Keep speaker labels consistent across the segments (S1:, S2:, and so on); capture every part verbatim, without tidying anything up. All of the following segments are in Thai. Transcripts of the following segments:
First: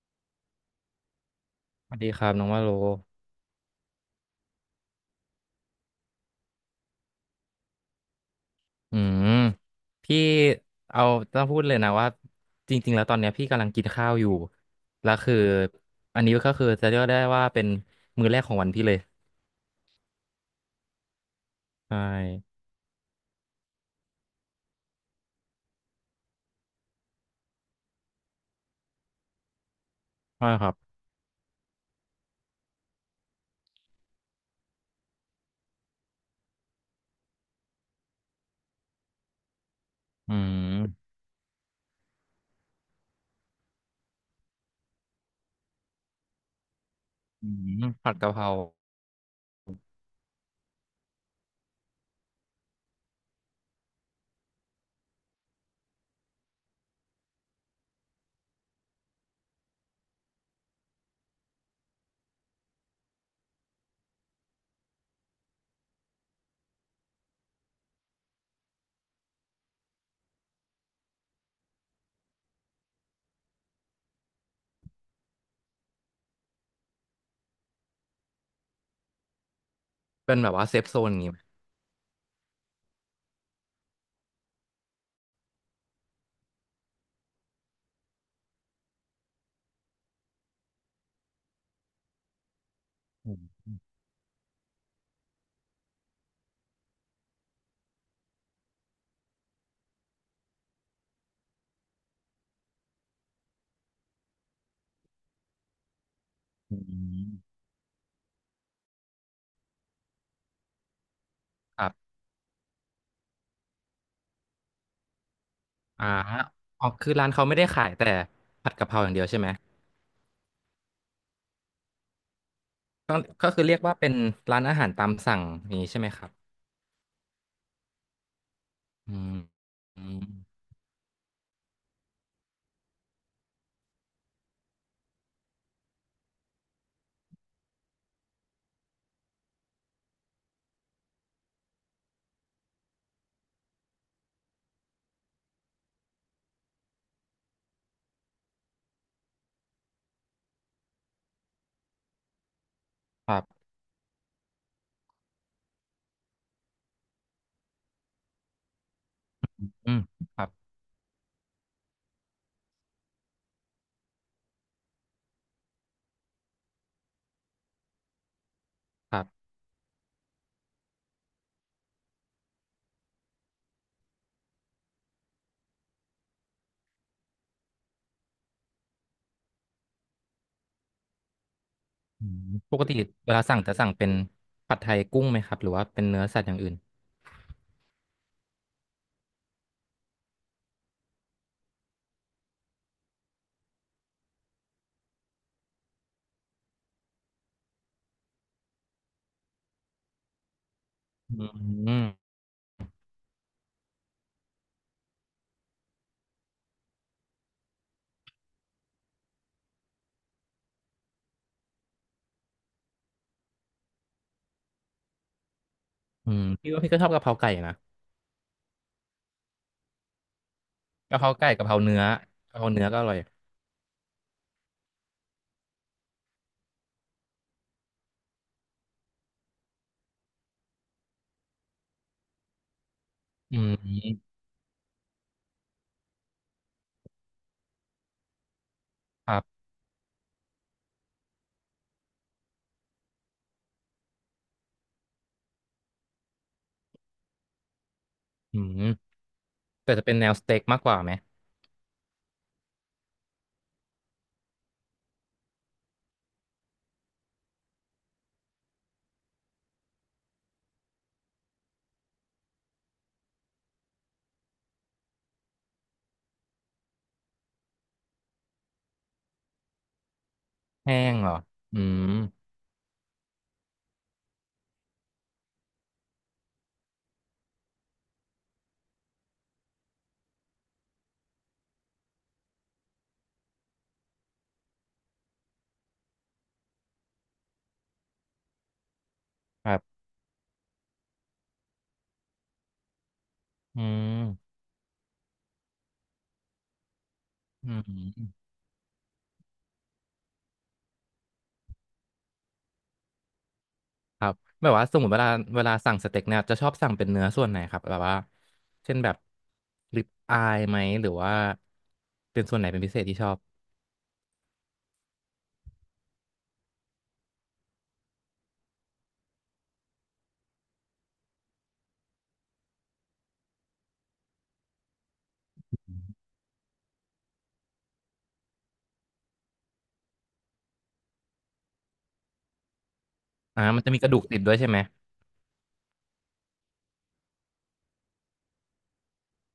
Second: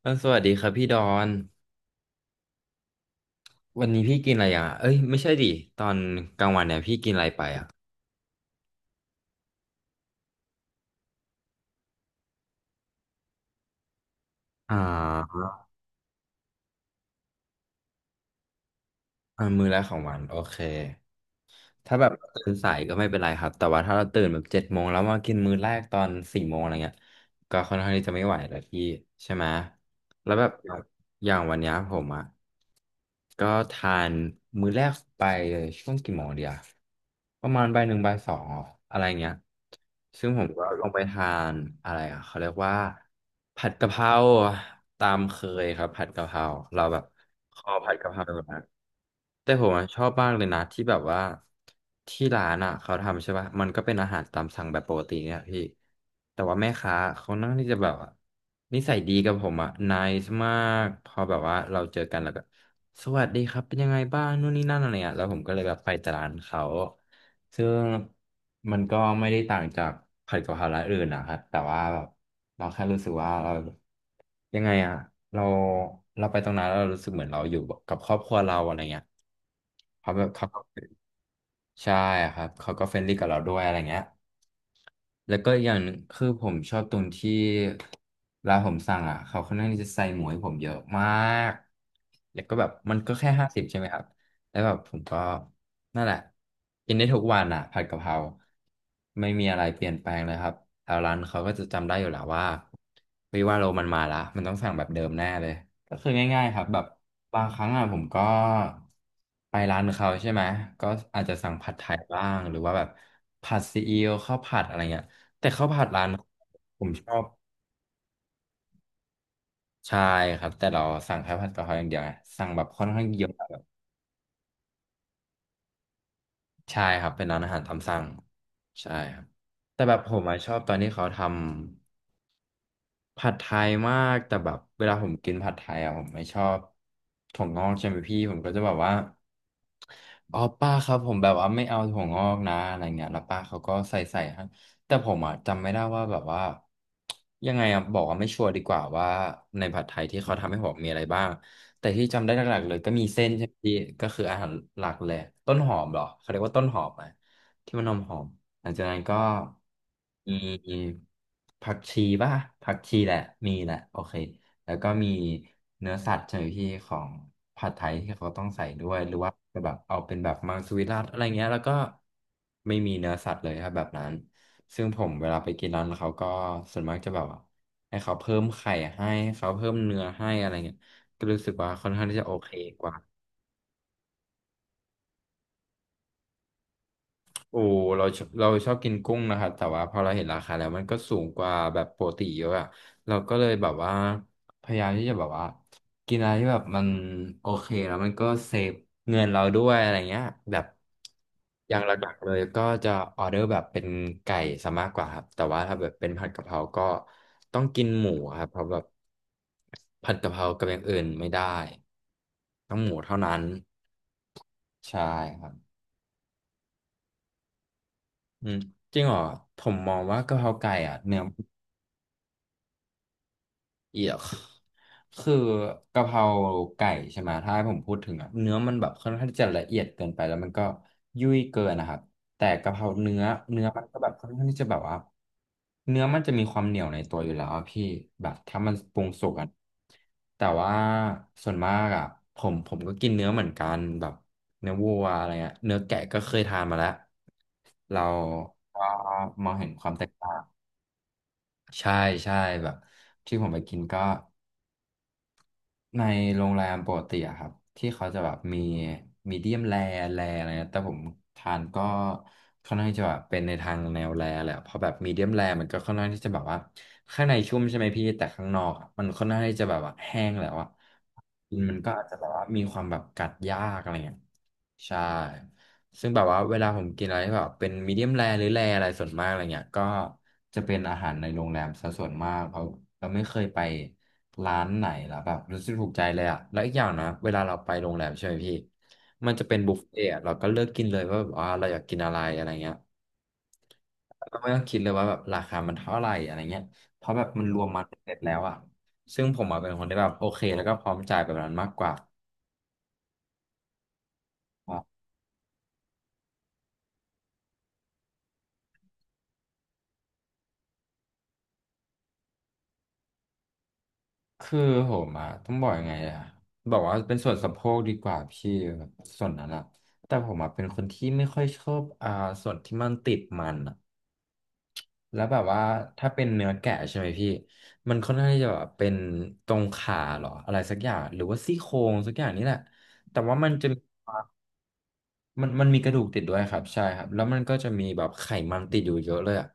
S1: เออสวัสดีครับพี่ดอน
S2: สวัสดีครับน้องว่าโล
S1: วันนี้พี่กินอะไรอ่ะเอ้ยไม่ใช่ดิตอนกลางวันเนี่ยพี่กินอะไรไปอ่ะ
S2: อืมพี่เอาต้องพูดเลยนะว่าจริงๆแล้วตอนเนี้ยพี่กำลังกินข้าวอยู่
S1: อ่
S2: แล้วคือ
S1: า
S2: อันนี้ก็คือจะเรียกได้ว่าเป็นมื้อแรกของวันพี่เลย
S1: อ่ามื้อแรกของวันโอเค ถ้า
S2: ใช่
S1: แบบตื่นสายก็ไม่เป็นไรครับ แต่ว่าถ้าเราตื่นแบบเจ็ดโมงแล้วมากินมื้อแรกตอนสี่โมงอะไรเงี้ยก็ค่อนข้างที่จะไม่ไหวแล้วพี่ใช่ไหม แล้วแบ
S2: ใช่
S1: บ
S2: ค
S1: อ
S2: รับ
S1: ย่างวันเนี้ยผมอ่ะก็ทานมื้อแรกไปเลยช่วงกี่โมงเดียวประมาณบ่ายหนึ่งบ่ายสองอะไรเงี้ยซึ่ง
S2: อื
S1: ผมก็ลงไป
S2: ม
S1: ทานอะไรอ่ะเขาเรียกว่าผัดกะเพราตามเคยครับผัดกะเพราเราแบบ
S2: อื
S1: คอ
S2: ม
S1: ผัดกะ
S2: ผั
S1: เพ
S2: ด
S1: รา
S2: กะเพรา
S1: มา แต่ผมอะชอบมากเลยนะที่แบบว่าที่ร้านอ่ะเขาทำใช่ป่ะมันก็เป็นอาหารตามสั่งแบบปกติเนี่ยพี่แต่ว่าแม่ค้าเขานั่งที่จะแบบว่านิสัยดีกับผมอ่ะนายมากพอแบบว่าเราเจอกันแล้วก็สวัสดีครับเป็นยังไงบ้างนู่นนี่นั่นอะไรเงี้ยแล้วผมก็เลยแบบไปแต่ร้านเขาซึ่งมันก็ไม่ได้ต่างจากผัดกะเพราร้านอื่นนะครับแต่ว่าแบบเราแค่รู้สึกว่าเรา ยังไงอ่ะเราเราไปตรงนั้นแล้วเรารู้สึกเหมือนเราอยู่กับครอบครัวเราอะไรเงี้ยเขาแบบ
S2: เป็น
S1: เขา
S2: แบบ
S1: ก็
S2: ว่าเซฟโซนอย่างงี้ไหม
S1: ใช่ครับเขาก็เฟรนลี่กับเราด้วยอะไรเงี้ยแล้วก็อย่างหนึ่งคือผมชอบตรงที่เวลาผมสั่งอ่ะเขาค่อนข้างที่จะใส่หมูให้ผมเยอะมากแล้วก็แบบมันก็แค่
S2: อื
S1: ห้าสิบ
S2: ม
S1: ใช่ไหมครับแล้วแบบผมก็ นั่นแหละกินได้ทุกวันอ่ะผัดกะเพราไม่มีอะไรเปลี่ยนแปลงเลยครับแถวร้านเขาก็จะจำได้อยู่แล้วว่าเฮ้ยว่าโรมันมาละมันต้องสั่งแบบเดิมแน่เลยก็คือง่ายๆครับ
S2: อื
S1: แบบบางค
S2: ม
S1: รั้งอ่ะผมก็ไปร้านเขาใช่ไหมก็อาจจะสั่งผัด
S2: ค
S1: ไท
S2: รั
S1: ย
S2: บ
S1: บ้างหรือว่าแบบผัดซีอิ๊วข้าวผัดอะไรเงี้ยแต่ข้าวผัดร้า
S2: อ่า
S1: นผ
S2: อ๋อ
S1: มช
S2: คือ
S1: อบ
S2: ร้านเขาไม่ได้ขายแต่ผัดกะเพราอย่างเดียวใช่ไหม
S1: ใช่ครับแต่เราสั่งแค่ผัดกะเพราอย่างเดียวไงสั่งแบบค่อนข้าง
S2: ก็
S1: เยอะ
S2: ก็คือเรียกว่าเป็นร้านอาหารตามสั่งอย่างนี้ใช่ไหมครับ
S1: ใช่ครับเป็นร้านอาหารตามสั่งใช่
S2: อื
S1: ครับ
S2: ม
S1: แต่แบบ
S2: อื
S1: ผ
S2: ม
S1: มอะชอบตอนที่เขาทำ ผัดไทยมากแต่แบบเวลาผมกินผัดไทยอ่ะผมไม่ชอบถั่วงอกใช่ไหมพี่ผมก็จะแบบว่าอ๋อป้าครับผมแบบว่าไม่เอาถั่วงอกนะอะไรเงี้ยแล้วป้าเขาก็ใส่ใส่ให้แต่ผมอ่ะจำไม่ได้ว่าแบบว่ายังไงอ่ะบอกว่าไม่ชัวร์ดีกว่าว่าในผัดไทยที่เขาทำให้ผมมีอะไรบ้างแต่ที่จำได้หลักๆเลยก็มีเส้
S2: ค
S1: น
S2: รั
S1: ใช่ไหม
S2: บ
S1: พี่ก็คืออาหารหลักเลยต้นหอมเหรอเขาเรียกว่าต้นหอมไหมที่มันหอมหอม หลังจากนั้นก็
S2: อืม
S1: ม
S2: ครับ
S1: ีผักชีป่ะผักชีแหละมีแหละโอเคแล้วก็มีเนื้อสัตว์ใช่ไหมพี่ของผัดไทยที่เขาต้องใส่ด้วยห
S2: ค
S1: รือ
S2: รั
S1: ว่า
S2: บ
S1: จะแบบเอาเป็นแบบมังสวิรัติอะไรเงี้ยแล้วก็ไม่มีเนื้อสัตว์เลยครับแบบนั้นซึ่งผมเวลาไปกินร้านเขาก็ส่วนมากจะแบบว่าให้เขาเพิ่มไข่ให้ให้เขาเพิ่มเนื้อให้อะไรเงี้ยก็รู้สึกว่าค่อนข้างที่
S2: อื
S1: จะโอ
S2: ม
S1: เค
S2: ป
S1: ก
S2: กติ
S1: ว่า
S2: เวลาสั่งจะสั่งเป็นผัดไทยกุ้งไหมครับหรือว่าเป็นเนื้อสัตว์อย่างอื่น
S1: โอ้เราชอบเราชอบกินกุ้งนะครับแต่ว่าพอเราเห็นราคาแล้วมันก็สูงกว่าแบบปกติเยอะอะเราก็เลยแบบว่าพยายามที่จะแบบว่ากินอะไรที่แบบมันโอเคแล้วมันก็เซฟเงินเราด้วยอะไรเงี้ยแบบ
S2: อื
S1: อย่างห
S2: ม
S1: ลักๆเลยก็จะออเดอร์แบบเป็นไก่ซะมากกว่าครับแต่ว่าถ้าแบบเป็นผัดกะเพราก็ต้องกินหมูครับเพราะแบบผัดกะเพรากับอย่างอื่นไม่ได้ต้องหมูเท่านั้นใช่ครับ
S2: อืมพี่ว่าพี่ก็ชอบกะเพราไก่นะ
S1: อืมจริงเหรอผมมองว่ากะเพราไก่อ่ะเนื้
S2: กะ
S1: อ
S2: เพราไก่กะเพราเนื้อกะเพราเนื้อก็อร่อย
S1: เอียก คือกะเพราไก่ใช่ไหมถ้าให้ผมพูดถึงอ่ะเนื้อมันแบบค่อนข้างที่จะละเอียดเกินไปแล้วมันก็ยุ่ยเกินนะครับแต่กะเพราเนื้อ
S2: อื
S1: เนื้อมันก็แบบค่อน
S2: ม
S1: ข้างที่จะแบบว่าเนื้อมันจะมีความเหนียวในตัวอยู่แล้วอะพี่แบบถ้ามันปรุงสุ
S2: ค
S1: ก
S2: รั
S1: อ่ะ
S2: บ
S1: แต่ว่าส่วนมากอ่ะผมผมก็กินเนื้อเหมือนกันแบบเนื้อวัวอะไรเงี้ยเนื้อแกะก็เคยทานมาแล้วเรา
S2: อื
S1: ก็
S2: ม
S1: มองเห็นควา
S2: แต่
S1: มแต
S2: จะ
S1: ก
S2: เป็นแน
S1: ต่า
S2: ว
S1: ง
S2: สเต็กมากกว่าไหม
S1: ใช่ใช่แบบที่ผมไปกินก็ในโรงแรมปกติอะครับที่เขาจะแบบมีมีเดียมแรร์แรร์อะไรนะแต่ผมทานก็ค่อนข้างจะแบบเป็นในทางแนวแรร์แหละเพราะแบบมีเดียมแรร์มันก็ค่อนข้างที่จะแบบว่าข้างในชุ่มใช่ไหมพี่แต่ข้างนอกอะมันค่อนข้างที่จะแบบว่าแห้งแล้วอะ
S2: แห้งเหรอ
S1: กินมั
S2: อื
S1: นก็อาจ
S2: ม
S1: จะแบบว่ามีความแบบกัดยากอะไรเงี้ย ใช่ ซึ่งแบบว่าเวลาผมกินอะไรที่แบบเป็นมีเดียมแรหรือแรอะไรส่วนมากอะไรเงี้ยก็จะเป็นอาหารในโรงแรมซะส่วนมากเพราะเราไม่เคยไปร้านไหนแล้วแบบรู้สึกถูกใจเลยอะแล้วอีกอย่างนะเวลาเราไปโรงแรมใช่ไหมพี่มันจะเป็น
S2: ค
S1: บุ
S2: รั
S1: ฟเฟ่
S2: บ
S1: ต์อะเราก็เลือกกินเลยว่าแบบว่าเราอยากกินอะไรอะไรเงี้ย
S2: อื
S1: เราไม่
S2: ม
S1: ต้องคิดเลยว่าแบบราคามันเท่าไหร่อะไรเงี้ยเพราะแบบมันรวม
S2: อื
S1: มาเสร็จแล้ว
S2: ม
S1: อะซึ่งผมอะเป็นคนที่แบบโอเคแล้วก็พร้อมจ่ายแบบนั้นมากกว่า
S2: ครับแบบว่าสมมติเวลาเวลาสั่งสเต็กเนี่ยจะชอบสั่งเป็นเนื้อส่วนไหนครับแบบว่าเช่นแบบริบอายไหมหรือว่าเป็นส่วนไหนเป็นพิเศษที่ชอบ
S1: คือผมอะต้องบอกยังไงอะบอกว่าเป็นส่วนสะโพกดีกว่าพี่แบบส่วนนั้นอะแต่ผมอะเป็นคนที่ไม่ค่อยชอบอ่าส่วนที่มันติดมันอะแล้วแบบว่าถ้าเป็นเนื้อแกะใช่ไหมพี่มันค่อนข้างที่จะแบบเป็นตรงขาเหรออะไรสักอย่างหรือว่าซี่โครงสักอย่างนี่แหละแต่ว่ามัน
S2: อ่า
S1: จะมี
S2: มันจะมีกระดูกติดด้วยใช่ไหม
S1: มันมันมีกระดูกติดด้วยครับใช่ครับแล้วมันก็จะมีแบบไขมันติดอยู่เยอะเลยอะ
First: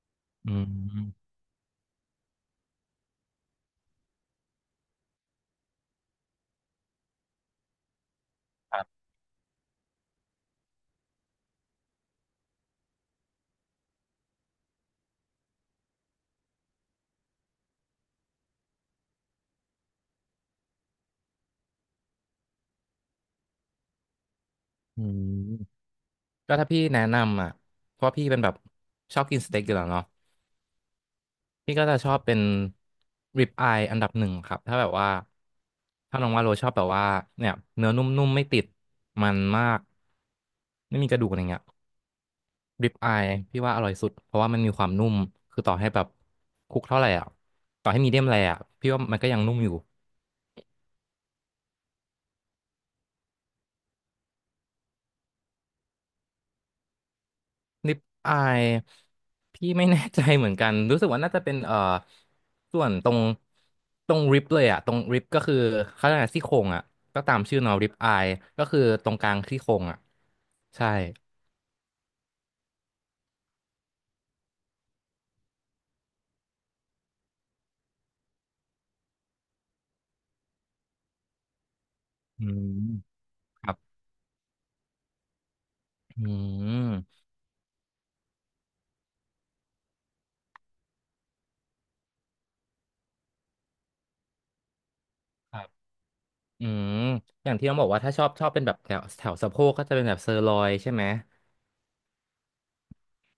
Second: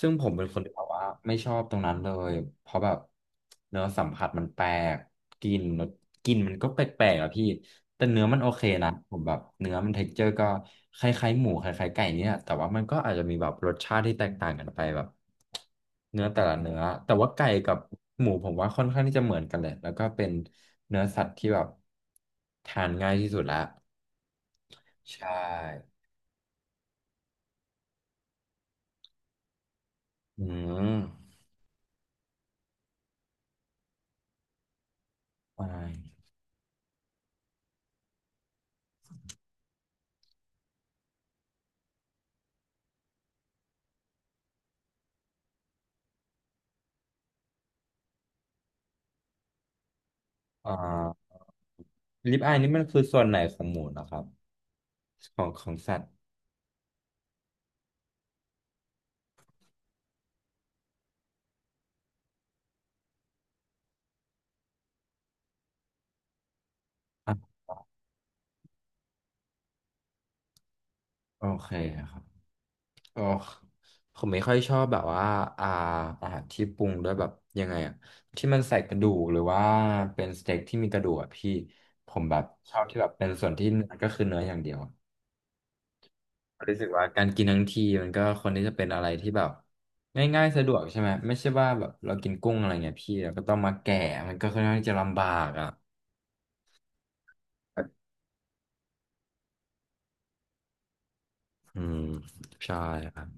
S1: ซึ่งผมเป็น
S2: อื
S1: คนที่แบบว่า
S2: ม
S1: ไม่ชอบตรงนั้นเลยเพราะแบบเนื้อสัมผัสมันแปลกกลินกลินมันก็แปลกๆอะพี่แต่เนื้อมันโอเค
S2: ครับ
S1: นะผมแบบเนื้อมันเท็กเจอร์ก็คล้ายๆหมูคล้ายๆไก่เนี่ยแต่ว่ามันก็อาจจะมีแบบรสชาติที่แตกต่างกันไปแบบเนื้อแต่ละเนื้อแต่ว่าไก่กับหมูผมว่าค่อนข้างที่จะเหมือนกันเลยแล้วก็เป็นเนื้อสัตว์ที่แบบทานง่ายที่สุดละ
S2: อื
S1: ใช่
S2: มก็ถ้าพี่แนะนำอ่ะเพราะว่าพี่เป็นแบบชอบกินสเต็กอยู่แล้วเนาะ
S1: อืม
S2: พี่ก็จะชอบเป็นริบอายอันดับหนึ่งครับถ้าแบบว่า
S1: อาย
S2: ถ้าน้องว่าโรชอบแบบว่าเนี่ยเนื้อนุ่มๆไม่ติดมันมากไม่มีกระดูกอะไรเงี้ยริบอายพี่ว่าอร่อยสุดเพราะว่ามันมีความนุ่มคือต่อให้แบบคลุกเท่าไหร่อ่ะต่อให้มีเดียมแรร์อ่ะพี่ว่ามันก็ยังนุ่มอยู่
S1: อ่าลิปอายนี่มันคือส่วนไหนของหมูนะครับของของสัตว์
S2: นิปอายพี่ไม่แน่ใจเหมือนกันรู้สึกว่าน่าจะเป็นเอ่อส่วนตรงตรงริบเลยอะตรงริบก็คือเขาเรียกอะไรซี่โครงอะก็ตาม
S1: อ่ะ
S2: ชื่อเนาะริบอายก็คือตรงกลางซี่โครงอะใช่
S1: โอเคครับโอ้ผมไม่ค่อยชอบแบบว่าอ่าอาหารที่ปรุงด้วยแบบยังไงอะที่มันใส่กระดูกหรือว่าเป็นสเต็กที่มีกระดูกอะพี่ผมแบ
S2: อื
S1: บ
S2: ม
S1: ชอบที่แบบเป็นส่วน
S2: ค
S1: ที่
S2: รับ
S1: เนื้อก็คือเนื้ออย่างเดียวอะ
S2: อื
S1: รู้สึก
S2: ม
S1: ว่าการกินทั้งทีมันก็คนที่จะเป็นอะไรที่แบบง่ายๆสะดวกใช่ไหมไม่ใช่ว่าแบบเรากินกุ้งอะไรเงี้ยพี่เราก็ต้องมาแกะมันก็ค่อนข้างที่จะลำบาก
S2: ครั
S1: อ่ะ
S2: บอืมอย่างที่ต้องบอกว่าถ้าชอบชอบเป็นแบบแถวแถวสะโพกก็จะเป็นแบบเซอร์ลอยใช่ไหม
S1: อืมใช่ครับ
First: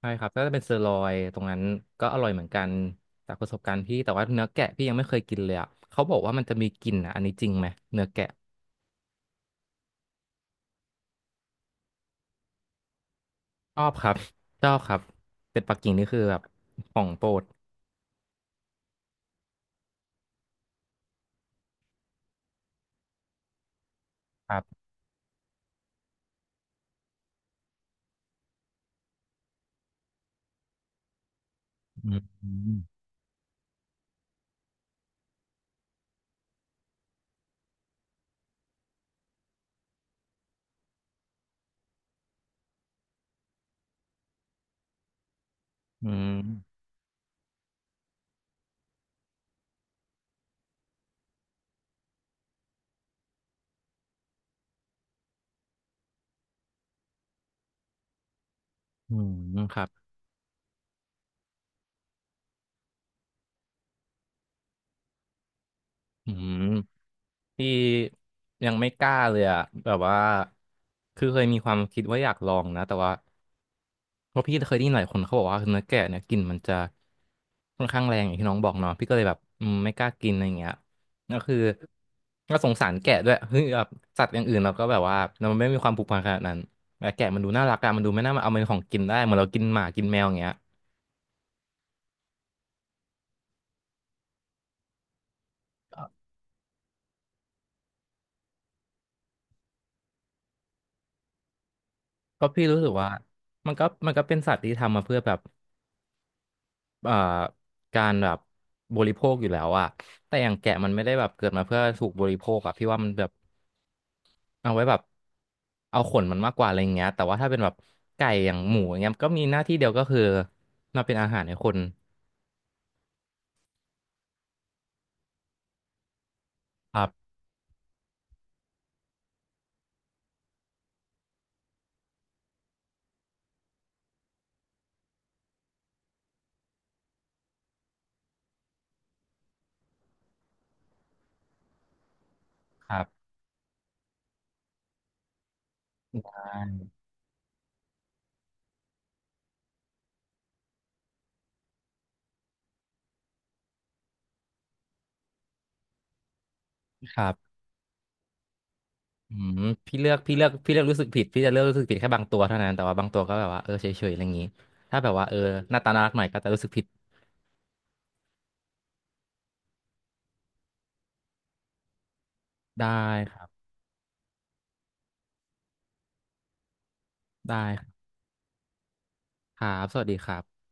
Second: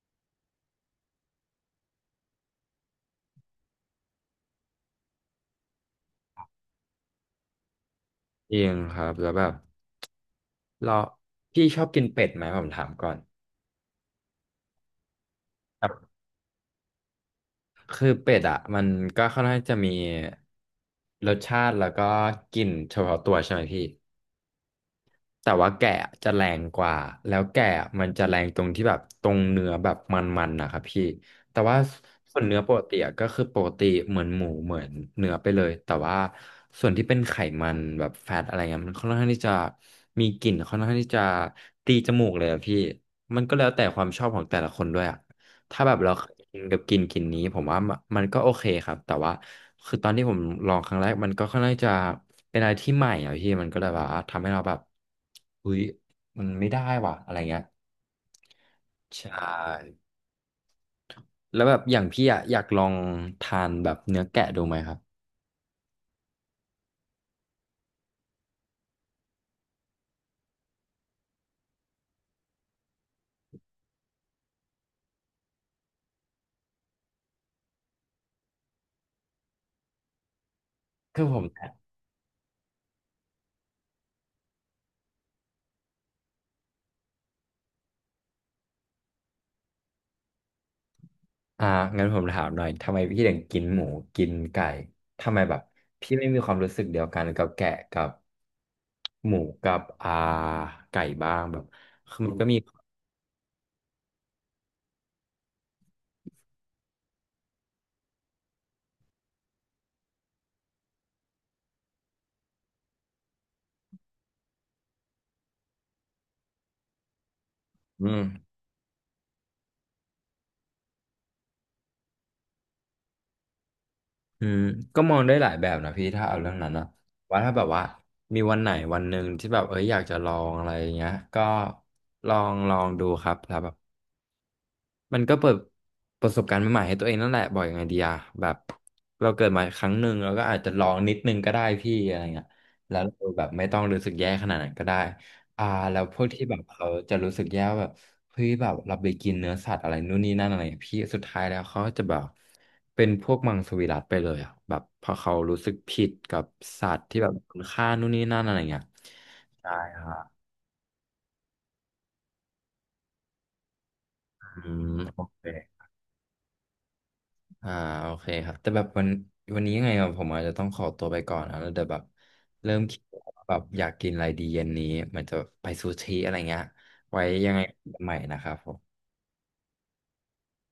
S2: ใช่ครับก็จะเป็นเซอร์ลอยตรงนั้นก็อร่อยเหมือนกันจากประสบการณ์พี่แต่ว่าเนื้อแกะพี่ยังไม่เคยกินเลยอ่ะเขาบอกว่ามันจะมีกลิ่นอ่ะอันนี้จริงไหมเนื้อแกะ
S1: จริงครับแล้วแบบเราพี่ชอบกินเป็ดไหมผมถามก่อน
S2: ชอบครับชอบครับเป็ดปักกิ่ง
S1: แบ
S2: นี่
S1: บ
S2: คือแบบของโปรด
S1: คือเป็ดอ่ะมันก็ค่อนข้างจะมีรสชาติแล้วก็กลิ่นเฉพาะตัวใช่ไหมพี่
S2: ครับ
S1: แต่ว่าแกะจะแรงกว่า แล้วแกะมันจะแรงตรงที่แบบตรงเนื้อแบบมันๆนะครับพี่ แต่ว่า
S2: อื
S1: ส่วน
S2: ม
S1: เนื้อปกติอะก็คือปกติเหมือนหมูเหมือนเนื้อไปเลย แต่ว่าส่วนที่เป็นไขมันแบบแฟตอะไรเงี้ยมันค่อนข้างที่จะมีกลิ่นค่อนข้างที่จะตีจมูกเลยอะพี่มันก็แล้วแต่ความชอบของแต่ละคนด้วยอะ ถ้าแบบ
S2: อื
S1: เราเคย
S2: ม
S1: กินกับกลินกลินนี้ผมว่ามันมันก็โอเคครับแต่ว่าคือตอนที่ผมลองครั้งแรกมันก็ค่อนข้างจะเป็นอะไรที่ใหม่อ่ะพี่มันก็เลยแบบว่าทำให้เราแบบอุ้ยมันไม่ได้ว่ะอะไรเงี้ย
S2: อื
S1: ใช
S2: มครับ
S1: ่แล้วแบบอย่างพี่อ่ะอยากลองทานแบบเนื้อแกะดูไหมครับ
S2: อืม ที่ยังไม่กล้าเลยอะแบบว่าคือเคยมีความคิดว่าอยากลองนะแต่ว่าเพราะพี่เคยได้ยินหลายคนเขาบอกว่าเนื้อแกะเนี่ยกลิ่นมันจะค่อนข้างแรงอย่างที่น้องบอกเนาะพี่ก็เลยแบบอืมไม่กล้ากินอะไรเงี้ย
S1: คือผ
S2: ก็
S1: ม
S2: คือก็สงสารแกะด้วยคือแบบสัตว์อย่างอื่นเราก็แบบว่าเราไม่มีความผูกพันขนาดนั้นแต่แกะมันดูน่ารักอะมันดูไม่น่ามาเอาเป็นของกินได้เหมือนเรากินหมากินแมวอย่างเงี้ย
S1: อ่างั้นผมถามหน่อยทำไมพี่ถึงกินหมูกินไก่ทำไมแบบพี่ไม่มีความรู้สึกเดียวกันกับแกะกับหมูกับอ่าไก่บ้างแบบคือมันก็
S2: ก็
S1: มี
S2: พี่รู้สึกว่ามันก็มันก็เป็นสัตว์ที่ทำมาเพื่อแบบ เอ่อการแบบบริโภคอยู่แล้วอะแต่อย่างแกะมันไม่ได้แบบเกิดมาเพื่อถูกบริโภคอะพี่ว่ามันแบบเอาไว้แบบเอาขนมันมากกว่าอะไรอย่างเงี้ยแต่ว่าถ้าเป็นแบบ
S1: อืม
S2: ไก่อย่างหมูอย่างเงี้ยก็มีหน้าที่เดียวก็คือมาเป็นอาหารให้คน
S1: อืมก็มองได้หลายแบบนะพี่ถ้าเอาเรื่องนั้นนะ
S2: ครับ
S1: ว่าถ้าแบบว่ามีวันไหนวันหนึ่งที่แบบเอ้ยอยากจะลองอะไรอย่างเงี้ยก็ลองลองดูครับ มันก็เปิดประสบการณ์ใหม่ๆให้ตัวเองนั่นแหละบอกยังไงดีอะแบบเราเกิดมาครั้งหนึ่งเราก็อาจจะลองนิดนึงก็ได้พี่อะไรเงี้ย
S2: ค
S1: แล้
S2: รั
S1: ว
S2: บ
S1: เราแบบไม่ต้องรู้สึกแย่ขนาดนั้นก็ได้อ่าแล้วพวก
S2: ใช
S1: ที่แบบ
S2: ่
S1: เขาจะรู้สึกแย่ว่าแบบเฮ้ยแบบเราไปกินเนื้อสัตว์อะไรนู่นนี่นั่นอะไรอะพี่สุดท้ายแล้วเขาจะแบบเป็นพวกมังสวิรัติไปเลยอะแบบพอเขารู้สึกผิดกับสัตว์
S2: ค
S1: ที่แบ
S2: รั
S1: บ
S2: บ
S1: คุณค่านู่นนี่นั่นอะไรเงี้ย
S2: อืม
S1: ใช่
S2: พี่
S1: ค
S2: เลื
S1: รั
S2: อก
S1: บ
S2: พี่เลือกพี่เลือกรู้สึกผิดพี่จะเลือกรู้สึกผิดแค่บางตัวเท่านั้นแต่ว่าบางตัวก็แบบว่าเออเฉยๆอะไรอย่างงี้
S1: อืม
S2: ถ้าแบบ
S1: โอ
S2: ว่าเออ
S1: เค
S2: หน้าตาน่ารักหน่อยก็จะรู้สึกผิด
S1: อ่าโอเคครับแต่แบบวันวันนี้ยังไงอะผมอาจจะต้องขอตัวไปก่อนนะแล้วเดี๋ยวแบบเริ่ม
S2: ได้
S1: คิดว่
S2: ค
S1: า
S2: รั
S1: แบบ
S2: บ
S1: อยากกินอะไรดีเย็นนี้เหมือนจะไปซูชิอะไรเงี้ยไว้ยังไง
S2: ได้ครั
S1: กัน
S2: บ
S1: ใหม่นะครับผม
S2: ครับสวัสดีครับ